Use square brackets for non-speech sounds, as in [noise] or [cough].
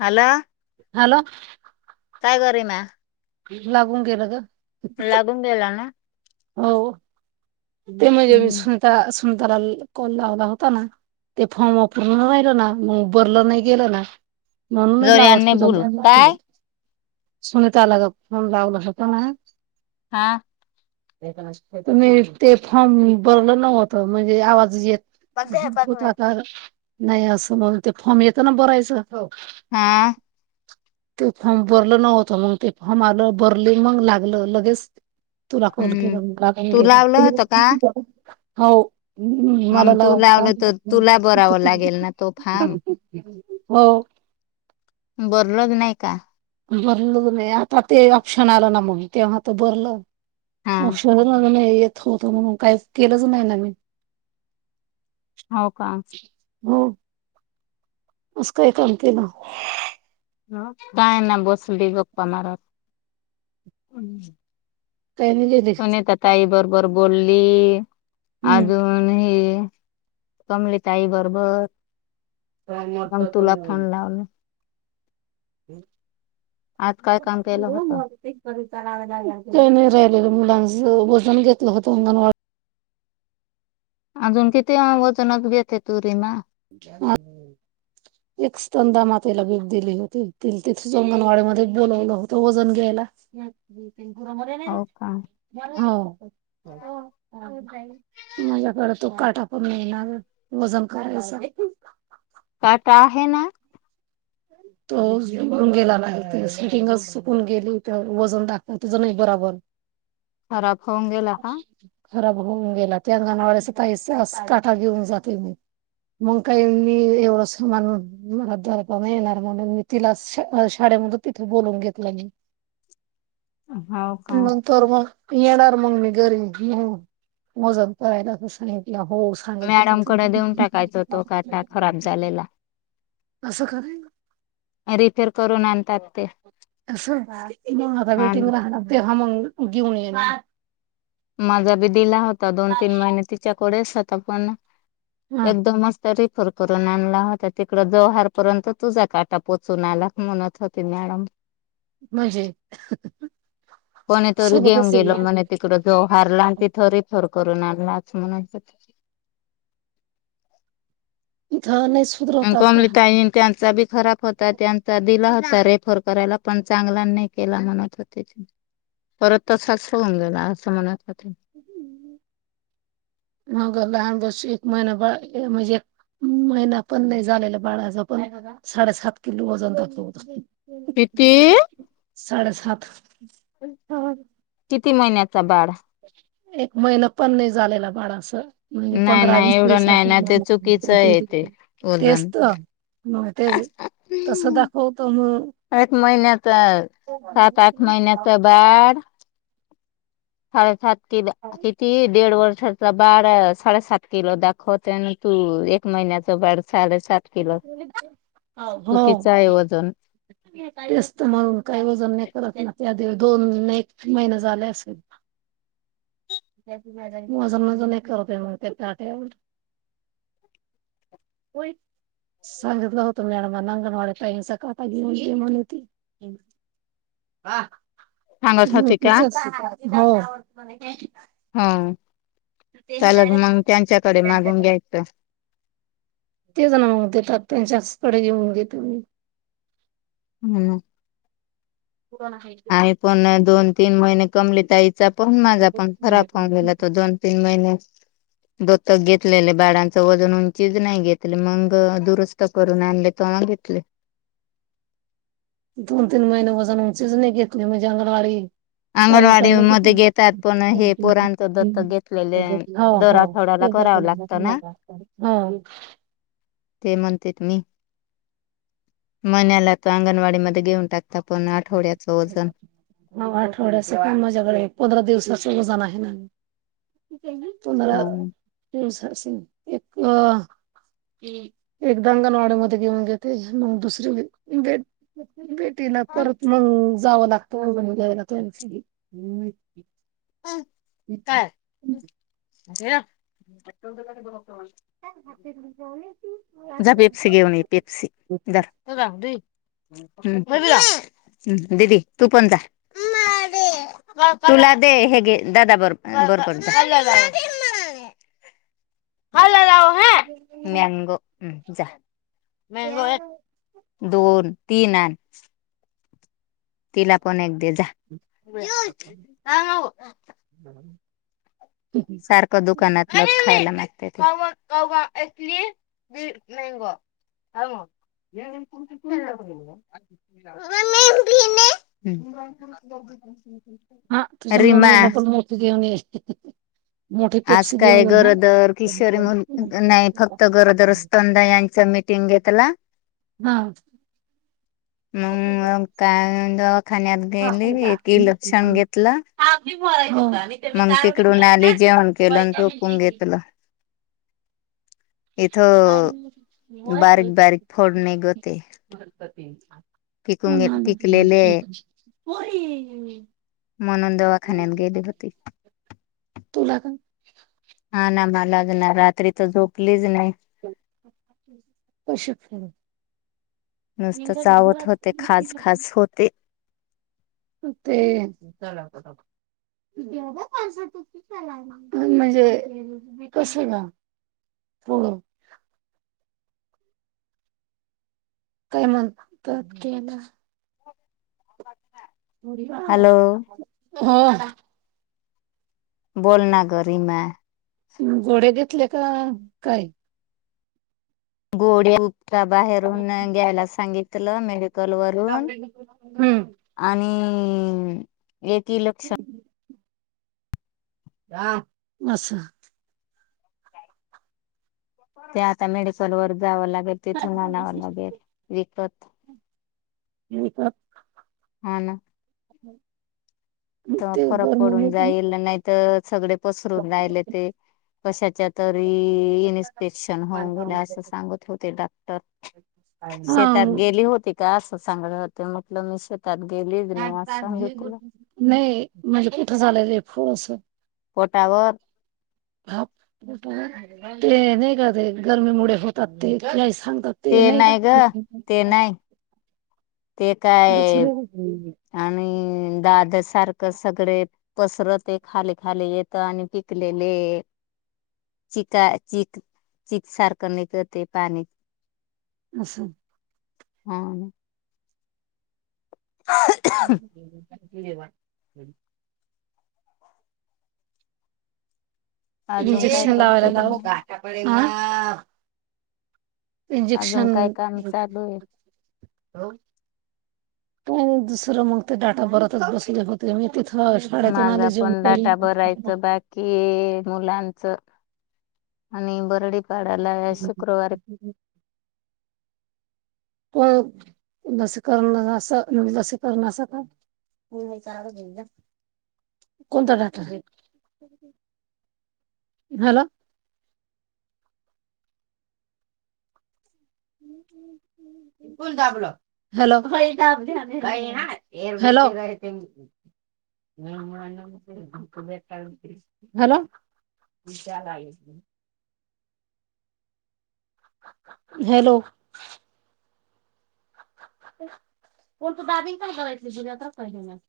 हॅला hello काय करेमा लागून गेलं ग लागून गेला ना हो ते म्हणजे मी सुनीता सुनताला कॉल लावला होता ना ते फॉर्म वापरण राहिलं ना मग उ बरलं नाही गेलं ना म्हणूनून लाग अस जोरने बोल काय सुनीता आला फोन लावला होतो ना हा तुम्ही ते फॉर्म भरल नव्हत म्हणजे आवाज येत अज खूत आकार नाही असं म्ह ते फॉर्म येतं ना भरायचं हा [inaudible] ते फॉर्म भरल नव्हतं मग ते फॉर्म आलं भरले मग लागलं लगेच तुला कॉल हम्म केला मला का तू गेला लावलं होत का हो हम्म मग तू मलालाट लावलं तर तुला बरावं लागेल ना तो फार्म हो बरलज नायका भरल नाही आता ते ऑप्शन आलं ना मग तेव्हा तर भरलं हा औषध न नाही होत म्हणून काही केलंच नाही ना मी हो का हो असं काही कामते ना काय ना बसली गप्पा मारत काय सुनेता ताई बरोबर बोलली हम्म अजून हि कमली ताई बरोबर मग तुला फोन लावल म आज काय काम केलं होत ते. का नाही राहिले मुलांच वजन घेतलं होतंंगणवा अजून किती वजनच घेते तुरी म [unintelligible] एक स्तंदा मातेला बीप दिली होती तिथे अंगणवाडी मध्ये बोलावलं होतं वजन घ्यायला घुरमध्ये नाही. हो का माझ्याकडे तो काटा पण मिळणार वजन करायचा दे. काटा आहे ना तो सुून गेला नाही स्विटिंगच सुकून गेली त्या वजन दाखत तच नाही बराबर खराब होऊन गेला का [unintelligible] खराब होऊन गेला त्यांगाणावा्याचा तई काठा घेऊन जाते मी मग काही मी एवढं सामान मला द प म येणार म्हणून मी तिला शाळेमध्ये तिथे बोलून घेतलं मी हा का तरोर मग येणार मग म घरी घिऊ वजन पयला तर साित होस मॅडमकडे देऊन टाकायच तो काटा खराब झालेला. असं कराेन रिफेअर करून आणतात ते असं मा हा बेटिंग ना. राणार देहा मग घेऊन ये माझा बी दिला होता दोन तीन महिने तिच्याकडेच होता पण हा एकदमच रिफर करून आणला होता तिकड जवहारपर्यंत तुझा काटा पोचून आला म्हणत होती मॅडम. म्हणजे कोणे तोर गेम सोबतच गेलो म. तिकड जो हारला आणि तिथं रिफर करून आणला अस म्हणाय थान कमलीताईन त्यांचा बी खराब. होता त्यांचा दिला होता रेफर करायला पण चांगला नाही केला म्हणत होते. परत त साक्ष होऊन गेला असं म्हणत का ते मग लहान बस एक महिना बा म्हणजे. महिना पण नाही झालेला बाळाज पण साडेसात किलो वजन द होत. प्रती साडे सात ह किती महिन्याचा बाळ एक महिन पण नाही झालेला बाळा असं. म्हणजे नाही पंधरा नाही वीस एवढं वीस नाही ना ते चुकीचं आहे ते तेच वजन तर मग तेच तसं दाखवतो मग एक महिनेत सात आठ महिनेत बाढ साडेसात कि किती देड वर्षात. बाळ साडेसात किलो दाखवते आणि तू एक महिन्याचं बाळ साडेसात. किलो हो. चुकीचं आहे वजन तेस्त म्हणून काही वजन नाही करत नाही त्या आधी दोन एक महिने झाले असेल मजन मजन नाही करत मग तेटेवर होई संांगत गहत मॅड म नंगण टाइम स काता गमली त सांगत होती च का हो हो चलग मग त्यांच्याकडे मागून घ्यायचं. ते जण मगून देतात त्यांच्या हस्पडे घेऊन घेतो मी हम्म. परण हच पण दोन तीन महिने कमले त आईचा पण माझा पण खरा फमलेला तो दोन तीन महिने दत्तक घेतलेले बाळांच वजन उंचीज नाही घेतले, मग दुरुस्त करून आणले तेव्हा घेतले. दोन तीन महिने वजन उंचीच नाही घेतली, म्हणजे अंगणवाडी तही अंगणवाडी करण मध्ये घेतात पण हे क पोरांच दत्तक घेतलेले [unintelligible] हो दर हो आठवड्याला ते करावं लागतं ना हो [unintelligible] ते म्हणतेेत मी मन्याला त अंगणवाडी मध्ये घेऊन टाकत, पण आठवड्याचं वजन हो आठवड्या, अस पण माझ्याकडे पंधरा दिवसाचं वजन आहे ना. पुनरा एक [unintelligible] एकदा अंगणवाड्यामध्ये घेऊन जाते मग, दुसरी वे बेटीला परत मग जावं लागतं म्ह घ्यायला तोस [unintelligible] हम् कायरा [unintelligible] [unintelligible] ददी तू पणंत [unintelligible] तुला दे हेग दादा बर बरप [unintelligible] हल जाऊ ह मॅंगोम जा मंगो [unintelligible] दोन, तीन तिला पण एक दे जा. ह ह [inaudible] सारखं दुकानात खायलागत मग [unintelligible] हो [unintelligible] ह म भी [unintelligible] हा, तुझ्या मम्मीला पण मोती घेऊन ये. मोठी आज पेप्सी काय घेऊन ये हा. गरोदर किशोरी म्ह, नाही फक्त गरोदर असत. यांच मीटिंग घेतला. हा. मग काय दवाखान्यात गेली, एक इ लक्षण घेतलं. हो. मग तिकडू आली, जेवण क केलं झोपून घेतलं. इथं, बारीक, बारीक, फोड नाही ग ते पिकलेले [unintelligible] म्हणून दवाखान्यात गेली होती. तूला का. हा ना, मलाज ना, रात्री तर झोपलीच नाही. कशक [unintelligible] नुसत चावत होते, खास, खास होते. ते [unintelligible] म्हणजे क ग [unintelligible] होड [unintelligible] तन प क [unintelligible] हा [unintelligible] हो [unintelligible] बोलना ग रीमा घोडे घेतले का काय? गोडे उ [unintelligible] बाहेरून घ्यायला सांगितलं, मेडिकल वरून हम्म आणि, एकी लक्षण ह बसा [unintelligible] [unintelligible] ते आता मेडिकल वर जावं लागेल. तिथून आणनावं लागेल विकत हो तर हा ना. हम्. फरक पडून जाईल नाही तर सगळे पसरून राहिले ते कशाच्या तरी इन्स्पेक्शन होऊन गेल्या असं सांगत होते डॉक्टर हा शेतात गेली होती का असं सांगलं होते म्हटलं मी श त्यात गेलीच नाही आज सांगली तुला. नाही म्हणजे कुठं झालं रे फळसं. पोटावर ह ते नाही का ते गरमीमुळे होतात तेही सांगतात. ते नाही का? ते नाही ते त सुरय दाद सारखं सगळे. पसरते खाली खाली येत आणि पिकलेले चिक चक चक सारखं नाही करते पाणी असछा. हा ना. हवा अजून काय इंजेक्षन करते लावाला अजून इंजेक्शन काय काम चालू आहे दुसरं मग ते डाटा परतच बसले होते मी तिथं शाळेतून आले जेव तरी कि मुलांच आणि बरडीपाडाला शुक्रवार लसीकरण लसीकरण असका? कोणता घातल. हॅलो. विपल ाबल. हॅलो ह का आप हल गय ते. ह. का हॅलो विशाल आहे. हॅलो. कोण तू दाब पण गयतली बुद्यात्र पहिले